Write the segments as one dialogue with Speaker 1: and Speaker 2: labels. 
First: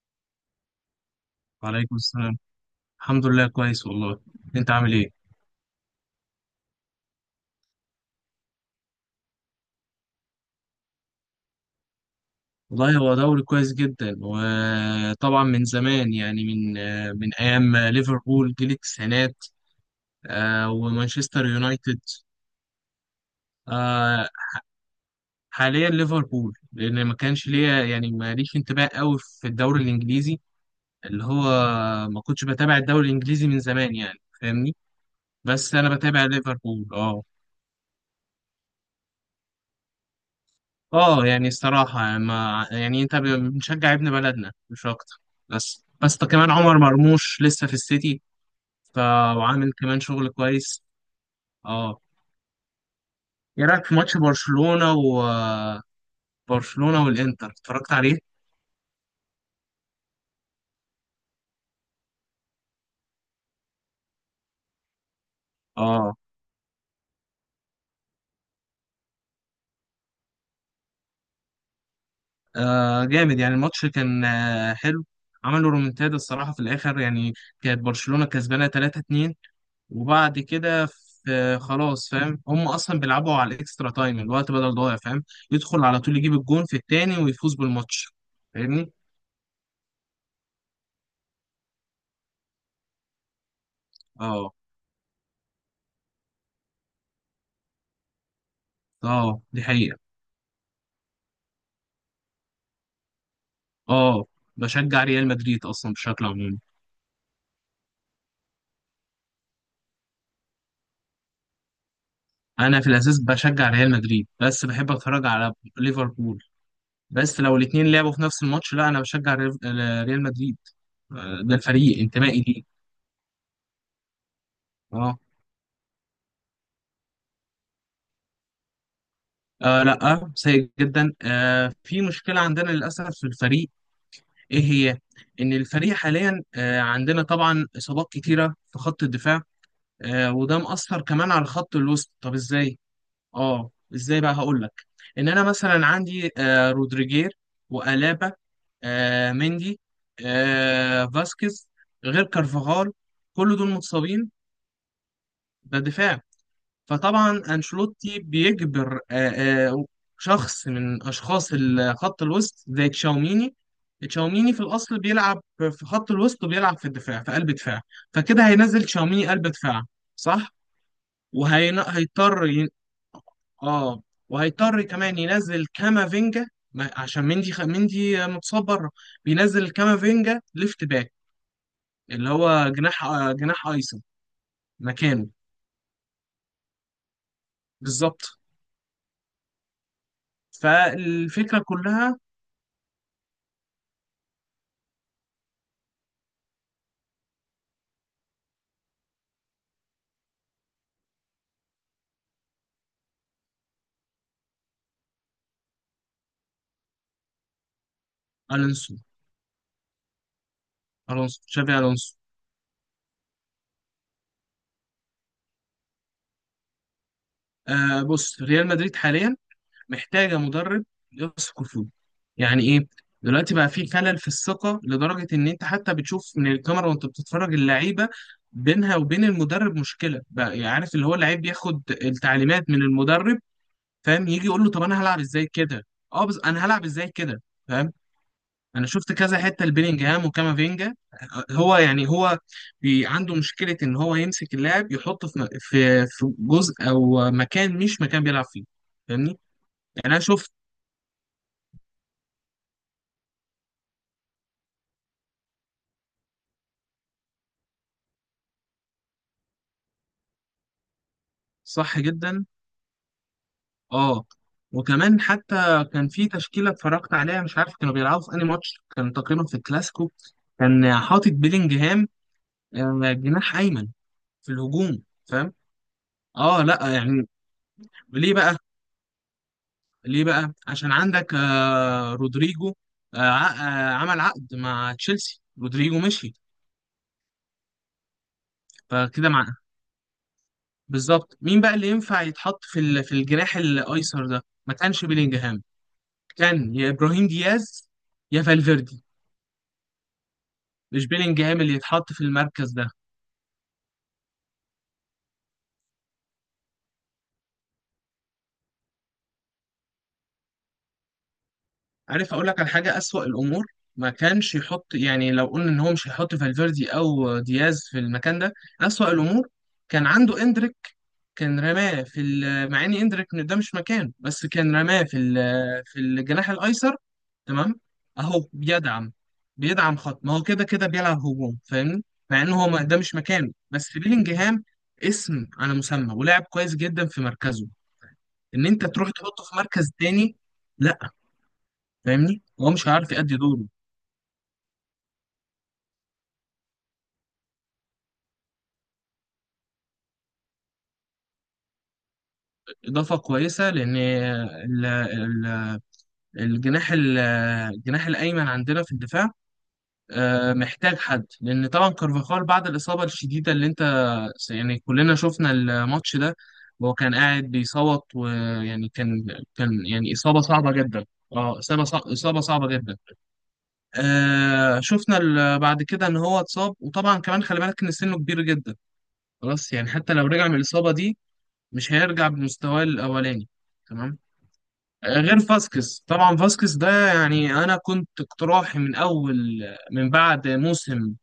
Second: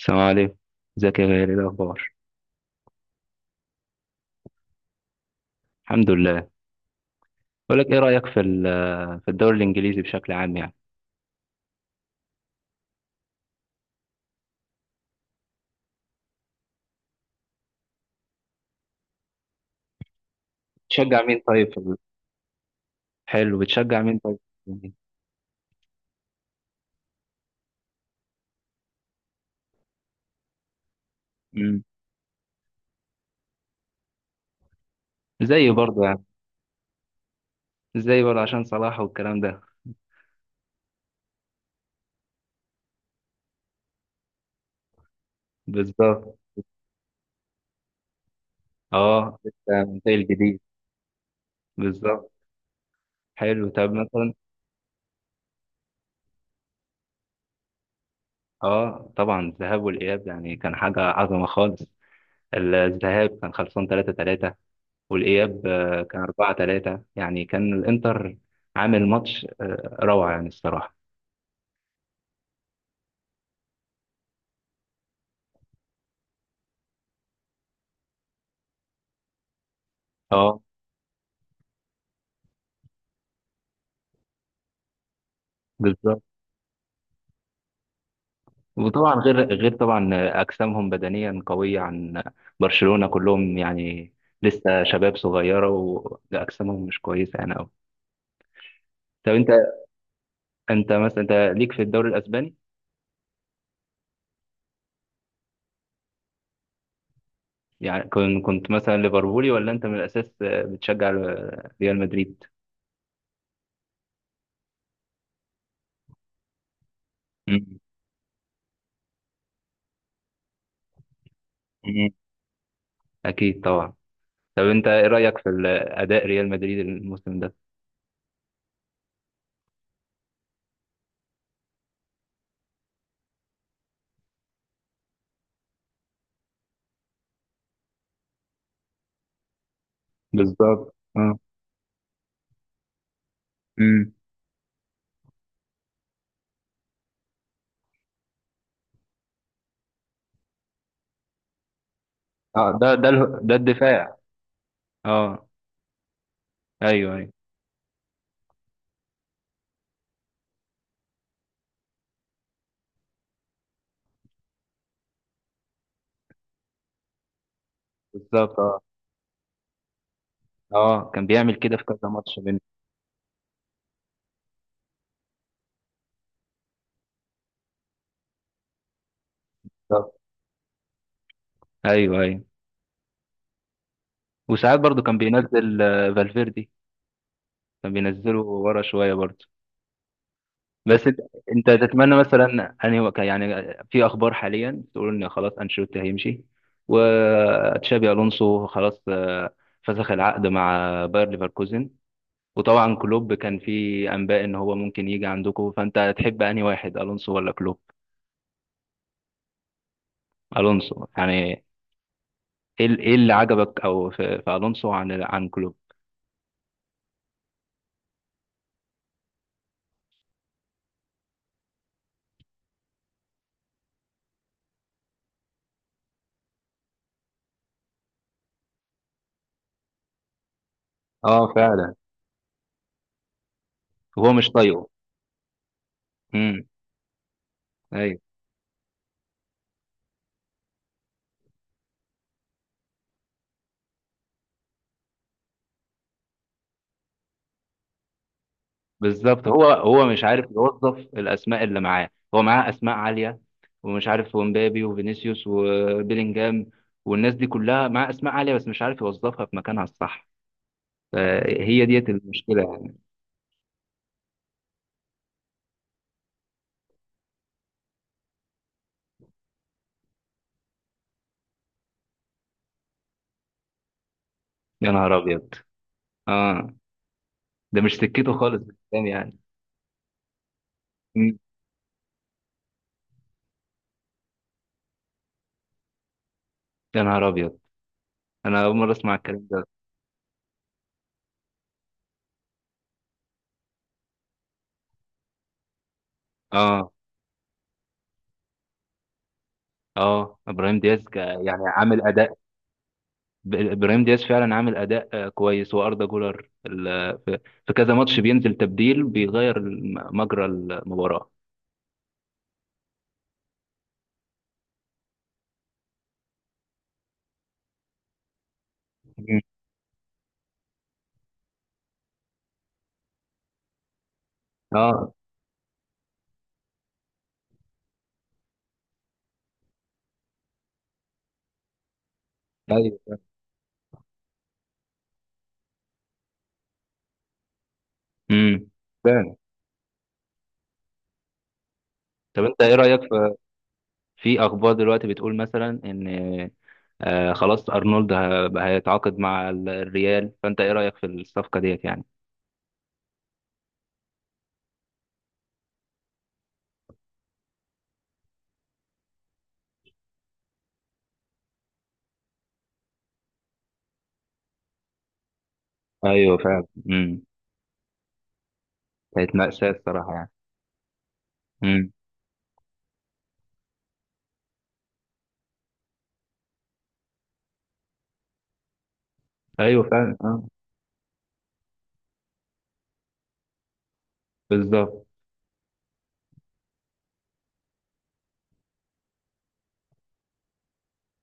Speaker 1: السلام عليكم. ازيك يا غالي؟ إيه
Speaker 2: وعليكم
Speaker 1: الاخبار؟
Speaker 2: السلام. الحمد لله كويس والله. انت عامل ايه؟
Speaker 1: الحمد لله. بقول لك ايه رايك في الدوري الانجليزي بشكل عام يعني؟
Speaker 2: والله هو دوري كويس جدا، وطبعا من زمان، يعني من من ايام ليفربول جيل التسعينات،
Speaker 1: تشجع مين
Speaker 2: ومانشستر
Speaker 1: طيب
Speaker 2: يونايتد.
Speaker 1: حلو، بتشجع مين
Speaker 2: آه،
Speaker 1: طيب؟
Speaker 2: حاليا ليفربول، لان ما كانش ليا يعني ماليش انتباه قوي في الدوري الانجليزي، اللي هو
Speaker 1: امم
Speaker 2: ما كنتش بتابع الدوري الانجليزي من زمان، يعني فاهمني،
Speaker 1: زي
Speaker 2: بس انا
Speaker 1: برضه يعني،
Speaker 2: بتابع ليفربول، اه.
Speaker 1: زي برضه عشان صلاح والكلام ده.
Speaker 2: اه، يعني الصراحة، ما يعني انت بنشجع ابن بلدنا مش اكتر. بس بس ده
Speaker 1: بالظبط.
Speaker 2: كمان عمر مرموش لسه في السيتي، ف-
Speaker 1: اه،
Speaker 2: وعامل
Speaker 1: لسه
Speaker 2: كمان
Speaker 1: زي
Speaker 2: شغل
Speaker 1: الجديد.
Speaker 2: كويس، اه.
Speaker 1: بالظبط.
Speaker 2: ايه
Speaker 1: حلو،
Speaker 2: رأيك
Speaker 1: طب
Speaker 2: في ماتش
Speaker 1: مثلا.
Speaker 2: برشلونة؟ وبرشلونة والانتر، اتفرجت عليه؟
Speaker 1: اه طبعا، الذهاب والاياب يعني كان حاجه عظمه خالص. الذهاب كان خلصان 3-3، والاياب
Speaker 2: اه،
Speaker 1: كان 4-3، يعني كان الانتر عامل ماتش روعه يعني الصراحه.
Speaker 2: جامد، يعني الماتش كان حلو. عملوا رومنتادا الصراحة في الآخر، يعني كانت برشلونة كسبانة 3-2، وبعد
Speaker 1: اه،
Speaker 2: كده في خلاص، فاهم، هم اصلا بيلعبوا على الاكسترا تايم، الوقت بدل ضايع، فاهم، يدخل على طول
Speaker 1: بالظبط.
Speaker 2: يجيب الجون في التاني ويفوز بالماتش، فاهمني.
Speaker 1: وطبعا غير طبعا اجسامهم بدنيا قويه عن برشلونه كلهم يعني،
Speaker 2: اه.
Speaker 1: لسه شباب صغيره، واجسامهم مش كويسه يعني قوي. طب
Speaker 2: اه،
Speaker 1: انت،
Speaker 2: دي حقيقة.
Speaker 1: انت مثلا انت ليك في الدوري الاسباني؟
Speaker 2: اه، بشجع ريال مدريد اصلا بشكل عمومي.
Speaker 1: يعني كنت مثلا ليفربولي، ولا انت من الاساس بتشجع ريال مدريد؟
Speaker 2: انا في الاساس بشجع ريال مدريد، بس بحب اتفرج على ليفربول، بس لو
Speaker 1: مم.
Speaker 2: الاتنين لعبوا في نفس الماتش، لا، انا بشجع ريال مدريد، ده الفريق
Speaker 1: مم.
Speaker 2: انتمائي ليه.
Speaker 1: اكيد طبعا. طب انت، ايه
Speaker 2: اه.
Speaker 1: رايك في اداء ريال مدريد الموسم ده؟
Speaker 2: لا، سيء جدا. في مشكلة عندنا للأسف في الفريق. ايه هي؟ ان الفريق حاليا عندنا طبعا اصابات كتيره في خط الدفاع، وده
Speaker 1: بالظبط،
Speaker 2: مأثر كمان
Speaker 1: اه.
Speaker 2: على خط الوسط. طب ازاي؟ اه،
Speaker 1: امم
Speaker 2: ازاي بقى، هقول لك. ان انا مثلا عندي رودريجير، وألابا، مندي، فاسكيز، غير
Speaker 1: اه، ده
Speaker 2: كارفاغال،
Speaker 1: ده اله- ده
Speaker 2: كل دول
Speaker 1: الدفاع.
Speaker 2: متصابين.
Speaker 1: اه،
Speaker 2: ده دفاع.
Speaker 1: ايوه ايوه.
Speaker 2: فطبعا أنشيلوتي بيجبر آه، شخص من أشخاص خط الوسط زي تشاوميني. تشاوميني في الأصل بيلعب في خط الوسط وبيلعب في الدفاع، في قلب دفاع، فكده
Speaker 1: بالظبط،
Speaker 2: هينزل تشاوميني قلب دفاع، صح.
Speaker 1: اه. كان بيعمل كده في كذا ماتش
Speaker 2: وهيضطر
Speaker 1: بين.
Speaker 2: ي... اه، وهيضطر كمان ينزل كامافينجا، عشان مندي مندي متصاب بره. بينزل
Speaker 1: بالظبط.
Speaker 2: كامافينجا ليفت باك،
Speaker 1: ايوه
Speaker 2: اللي
Speaker 1: ايوه.
Speaker 2: هو جناح جناح ايسر
Speaker 1: وساعات برضو كان
Speaker 2: مكانه.
Speaker 1: بينزل فالفيردي، كان بينزله
Speaker 2: بالظبط.
Speaker 1: ورا شويه برضو. بس انت،
Speaker 2: فالفكرة
Speaker 1: تتمنى
Speaker 2: كلها.
Speaker 1: مثلا يعني، في اخبار حاليا تقول ان خلاص انشيلوتي هيمشي، وتشابي الونسو خلاص فسخ العقد مع باير ليفركوزن، وطبعا كلوب كان في انباء ان هو ممكن يجي عندكم. فانت تحب انهي واحد، الونسو ولا كلوب؟
Speaker 2: ألونسو.
Speaker 1: الونسو. يعني
Speaker 2: الونسو،
Speaker 1: ايه
Speaker 2: تشافي الونسو.
Speaker 1: إيه اللي عجبك او في الونسو عن كلوب؟
Speaker 2: بص، ريال مدريد حاليا محتاجه مدرب يثق فيه. يعني ايه؟ دلوقتي بقى في خلل في الثقه، لدرجه ان انت حتى بتشوف من الكاميرا وانت بتتفرج اللعيبه، بينها وبين المدرب مشكله. بقى يعني عارف، اللي هو اللعيب
Speaker 1: اه
Speaker 2: بياخد
Speaker 1: فعلا.
Speaker 2: التعليمات من المدرب، فاهم،
Speaker 1: هو
Speaker 2: يجي
Speaker 1: مش
Speaker 2: يقول له طب
Speaker 1: طايقه.
Speaker 2: انا هلعب ازاي كده؟ اه، بس
Speaker 1: امم
Speaker 2: انا هلعب ازاي كده؟ فاهم.
Speaker 1: ايوه،
Speaker 2: انا شفت كذا حته لبيلينجهام وكامافينجا. هو يعني، هو بي عنده مشكله ان هو يمسك اللاعب، يحطه في في جزء او مكان مش مكان بيلعب فيه. فاهمني.
Speaker 1: بالظبط. هو
Speaker 2: يعني انا
Speaker 1: مش عارف
Speaker 2: شفت.
Speaker 1: يوظف الاسماء اللي معاه. هو معاه اسماء عاليه ومش عارف، ومبابي وفينيسيوس وبيلينجهام والناس دي كلها معاه اسماء عاليه، بس مش عارف يوظفها في مكانها الصح. فهي
Speaker 2: صح
Speaker 1: ديت
Speaker 2: جدا.
Speaker 1: المشكله يعني.
Speaker 2: اه، وكمان حتى كان في تشكيله اتفرجت عليها، مش عارف كانوا بيلعبوا في انهي ماتش، كان تقريبا في الكلاسيكو. كان حاطط بيلينجهام جناح ايمن في
Speaker 1: يا
Speaker 2: الهجوم،
Speaker 1: نهار
Speaker 2: فاهم.
Speaker 1: ابيض!
Speaker 2: اه،
Speaker 1: اه،
Speaker 2: لا يعني.
Speaker 1: ده مش سكته
Speaker 2: ليه بقى؟
Speaker 1: خالص بالكلام يعني.
Speaker 2: ليه بقى؟ عشان عندك
Speaker 1: مم.
Speaker 2: رودريجو، آه، ع- عمل عقد مع تشيلسي، رودريجو مشي.
Speaker 1: يا نهار ابيض! انا اول مره اسمع
Speaker 2: فكده
Speaker 1: الكلام
Speaker 2: مع،
Speaker 1: ده.
Speaker 2: بالظبط، مين بقى اللي ينفع يتحط في في الجناح الايسر ده؟ ما كانش بيلينجهام، كان يا
Speaker 1: اه.
Speaker 2: ابراهيم دياز يا فالفيردي.
Speaker 1: اه، ابراهيم دياز
Speaker 2: مش بيلينجهام
Speaker 1: يعني
Speaker 2: اللي
Speaker 1: عامل
Speaker 2: يتحط في
Speaker 1: اداء،
Speaker 2: المركز ده.
Speaker 1: ابراهيم دياز فعلا عامل اداء كويس، واردا جولر في كذا ماتش بينزل تبديل، بيغير مجرى المباراه.
Speaker 2: عارف اقول لك على حاجه؟ اسوأ الامور، ما كانش يحط، يعني لو قلنا ان هو مش هيحط فالفيردي او دياز في المكان ده، اسوأ
Speaker 1: مم.
Speaker 2: الامور كان عنده اندريك. كان رماه في مع اني ادرك ان ده مش مكانه، بس كان رماه
Speaker 1: اه،
Speaker 2: في في الجناح الايسر، تمام. اهو بيدعم، بيدعم خط، ما هو كده كده بيلعب هجوم، فاهمني، مع ان هو ده مش
Speaker 1: ايوه.
Speaker 2: مكانه. بس بيلينجهام اسم على مسمى، ولاعب كويس جدا في مركزه، ان
Speaker 1: امم
Speaker 2: انت تروح
Speaker 1: فعلا.
Speaker 2: تحطه في مركز تاني، لا. فاهمني،
Speaker 1: طب انت
Speaker 2: هو
Speaker 1: ايه
Speaker 2: مش
Speaker 1: رايك
Speaker 2: هيعرف
Speaker 1: في،
Speaker 2: يأدي دوره.
Speaker 1: اخبار دلوقتي بتقول مثلا ان خلاص ارنولد هيتعاقد مع الريال؟ فانت ايه رايك في الصفقه ديت يعني؟
Speaker 2: اضافه كويسه، لان الجناح الجناح الايمن عندنا في الدفاع، محتاج حد، لان طبعا كارفاخال بعد الاصابه الشديده، اللي انت يعني كلنا شفنا الماتش
Speaker 1: ايوه
Speaker 2: ده،
Speaker 1: فعلا.
Speaker 2: وهو كان
Speaker 1: امم
Speaker 2: قاعد بيصوت، ويعني كان،
Speaker 1: كانت مأساة
Speaker 2: كان يعني
Speaker 1: الصراحه يعني.
Speaker 2: اصابه صعبه جدا. اه، اصابه
Speaker 1: امم
Speaker 2: اصابه صعبه جدا. شفنا بعد كده ان هو اتصاب، وطبعا كمان خلي بالك ان سنه كبير جدا، خلاص،
Speaker 1: ايوه
Speaker 2: يعني حتى
Speaker 1: فعلا،
Speaker 2: لو
Speaker 1: اه.
Speaker 2: رجع من الاصابه دي مش هيرجع بمستواه الاولاني، تمام.
Speaker 1: بالظبط.
Speaker 2: غير فاسكس، طبعا فاسكس ده، يعني انا كنت اقتراحي من اول، من بعد موسم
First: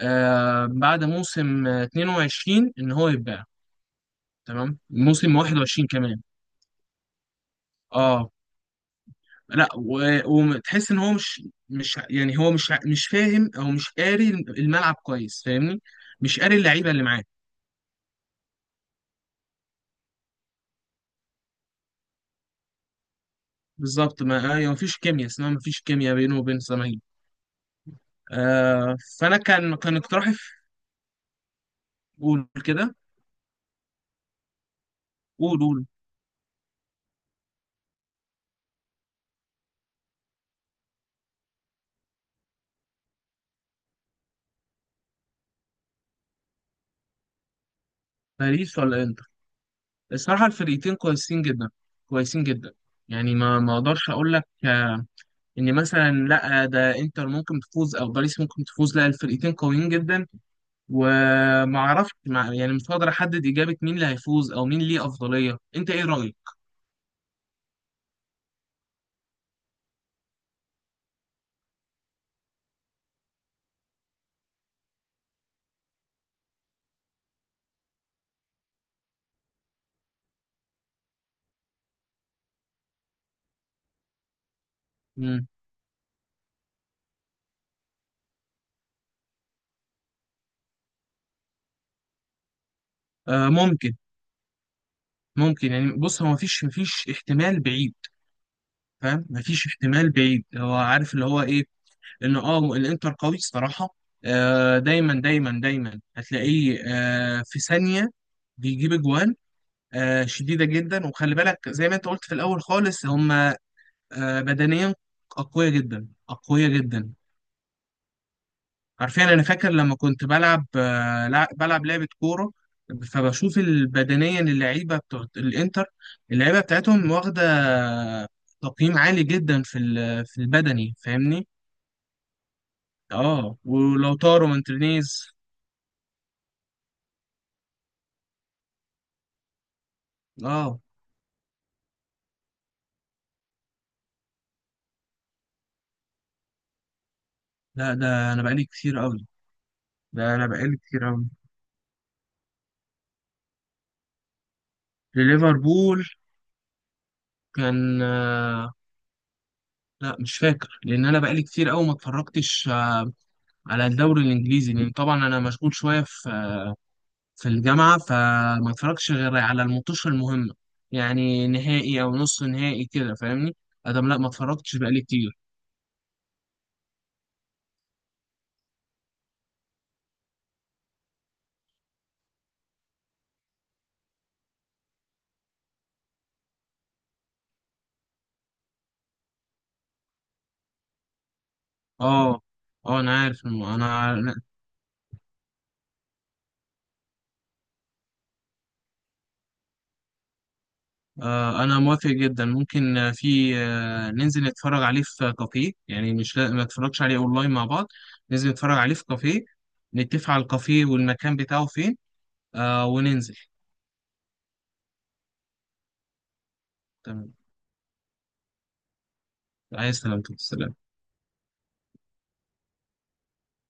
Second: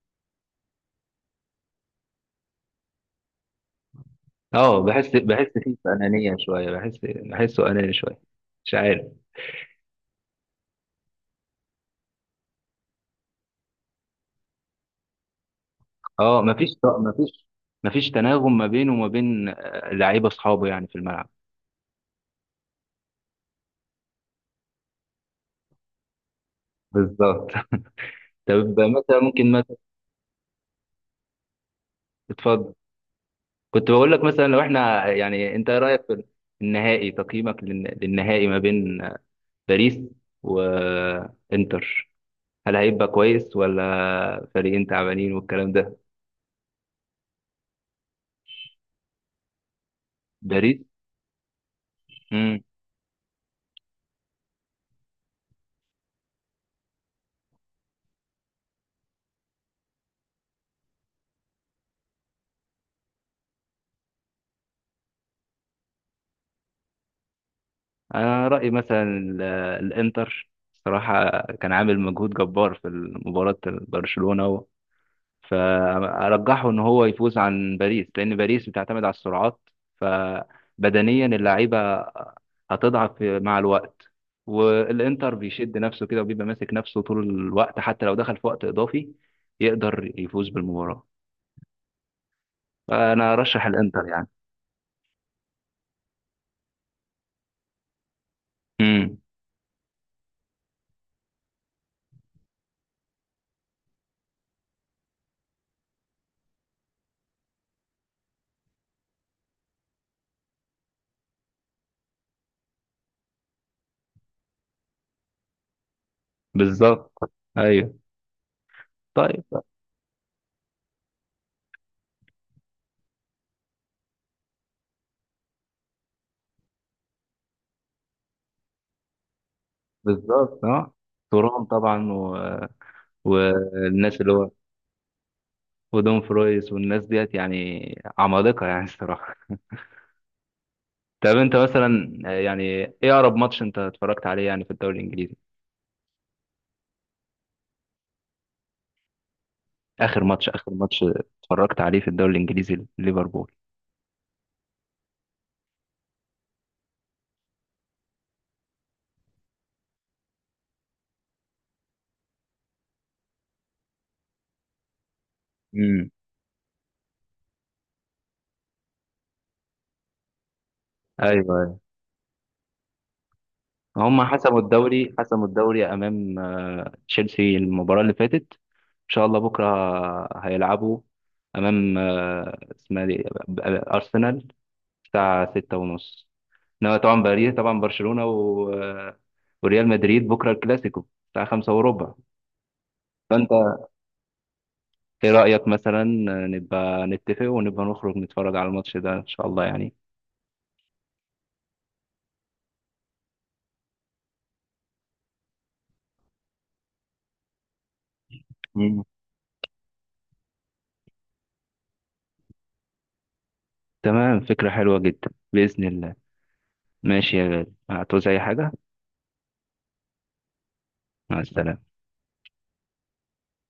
Speaker 2: بعد موسم 22 ان هو يتباع، تمام،
Speaker 1: اه، بحس
Speaker 2: موسم
Speaker 1: بحس فيه
Speaker 2: 21 كمان.
Speaker 1: انانيه شويه، بحس بحسه اناني شويه،
Speaker 2: اه،
Speaker 1: مش عارف.
Speaker 2: لا، وتحس ان هو مش، مش يعني، هو مش فاهم او مش قاري الملعب كويس، فاهمني، مش
Speaker 1: اه،
Speaker 2: قاري
Speaker 1: مفيش
Speaker 2: اللعيبه اللي معاه.
Speaker 1: مفيش مفيش تناغم ما بينه وما بين لعيبه اصحابه يعني في الملعب.
Speaker 2: بالظبط، ما ايوه، مفيش كيمياء اسمها، مفيش كيمياء بينه وبين الزماهير.
Speaker 1: بالظبط. طب مثلا،
Speaker 2: فانا
Speaker 1: ممكن
Speaker 2: كان
Speaker 1: مثلا.
Speaker 2: اقتراحي قول
Speaker 1: تتفضل.
Speaker 2: كده.
Speaker 1: كنت بقول لك مثلا، لو احنا يعني،
Speaker 2: قول
Speaker 1: انت ايه
Speaker 2: قول.
Speaker 1: رايك في النهائي، تقييمك للنهائي ما بين باريس وانتر؟ هل هيبقى كويس، ولا فريقين تعبانين والكلام ده؟
Speaker 2: باريس ولا انتر؟ الصراحه
Speaker 1: باريس.
Speaker 2: الفريقين كويسين جدا، كويسين
Speaker 1: امم
Speaker 2: جدا. يعني ما اقدرش اقول لك ان مثلا، لا، ده انتر ممكن تفوز او باريس ممكن تفوز، لا، الفرقتين قويين جدا، وما اعرفش، يعني مش هقدر احدد اجابه مين اللي هيفوز او مين ليه افضليه. انت ايه رايك؟
Speaker 1: انا رايي مثلا الانتر، صراحه كان عامل مجهود جبار في مباراه برشلونه، فارجحه ان هو يفوز عن باريس، لان باريس بتعتمد على السرعات، فبدنيا اللعيبه هتضعف مع الوقت. والانتر
Speaker 2: مم.
Speaker 1: بيشد نفسه كده وبيبقى ماسك نفسه طول الوقت، حتى لو دخل في وقت اضافي يقدر يفوز بالمباراه. فانا ارشح
Speaker 2: ممكن،
Speaker 1: الانتر يعني.
Speaker 2: يعني بص، هو مفيش احتمال بعيد،
Speaker 1: امم
Speaker 2: فاهم، مفيش احتمال بعيد. هو عارف اللي هو ايه، ان الانتر قوي الصراحه. دايما دايما دايما هتلاقيه في ثانيه بيجيب اجوان شديده جدا. وخلي بالك، زي ما انت قلت في الاول خالص، هم بدنيا أقوية جدا، أقوية جدا.
Speaker 1: بالظبط. ايوه.
Speaker 2: حرفيا أنا
Speaker 1: طيب،
Speaker 2: فاكر لما كنت بلعب بلعب لعبة كورة، فبشوف بدنيا اللعيبة بتوع الإنتر، اللعيبة بتاعتهم واخدة تقييم عالي جدا في في
Speaker 1: بالظبط، اه.
Speaker 2: البدني، فاهمني؟
Speaker 1: تورام طبعا،
Speaker 2: اه، ولو
Speaker 1: والناس اللي
Speaker 2: طاروا
Speaker 1: هو
Speaker 2: مارتينيز.
Speaker 1: ودون فرويس والناس ديت يعني عمالقه يعني الصراحه.
Speaker 2: اه،
Speaker 1: طب انت مثلا يعني، ايه اقرب ماتش انت اتفرجت عليه يعني في الدوري الانجليزي؟
Speaker 2: لا، ده أنا بقالي كتير أوي،
Speaker 1: اخر
Speaker 2: ده أنا
Speaker 1: ماتش،
Speaker 2: بقالي كتير أوي
Speaker 1: اتفرجت عليه في الدوري الانجليزي، ليفربول.
Speaker 2: لليفربول. كان لا، مش فاكر، لأن أنا بقالي كتير أوي ما اتفرجتش على الدوري الانجليزي، لان طبعا انا مشغول شويه
Speaker 1: امم
Speaker 2: في الجامعه، فما اتفرجش غير على الماتش المهمه، يعني
Speaker 1: ايوه ايوه.
Speaker 2: نهائي او نص نهائي كده، فاهمني. ادم، لا،
Speaker 1: هم
Speaker 2: ما
Speaker 1: حسموا
Speaker 2: اتفرجتش بقالي
Speaker 1: الدوري،
Speaker 2: كتير.
Speaker 1: امام تشيلسي المباراه اللي فاتت. ان شاء الله بكره هيلعبوا امام، آه، اسمها دي آه، آه، ارسنال، الساعه 6 ونص. انما طبعا باريس طبعا، برشلونه و... آه، وريال مدريد بكره الكلاسيكو الساعه 5 وربع.
Speaker 2: اه. اه، انا عارف
Speaker 1: فانت
Speaker 2: انا
Speaker 1: ايه رأيك مثلا، نبقى نتفق ونبقى نخرج نتفرج على الماتش ده ان شاء الله يعني؟
Speaker 2: انا موافق جدا، ممكن آه، في آه ننزل نتفرج عليه في كافيه، يعني مش ما اتفرجش عليه اونلاين، مع بعض ننزل نتفرج عليه
Speaker 1: مم.
Speaker 2: في كافيه، نتفق على الكافيه والمكان بتاعه فين، وننزل.
Speaker 1: تمام، فكرة حلوة جدا بإذن الله.
Speaker 2: تمام.
Speaker 1: ماشي يا غالي، هتعوز اي حاجة؟
Speaker 2: عايز سلامتك، سلام.
Speaker 1: مع السلامة.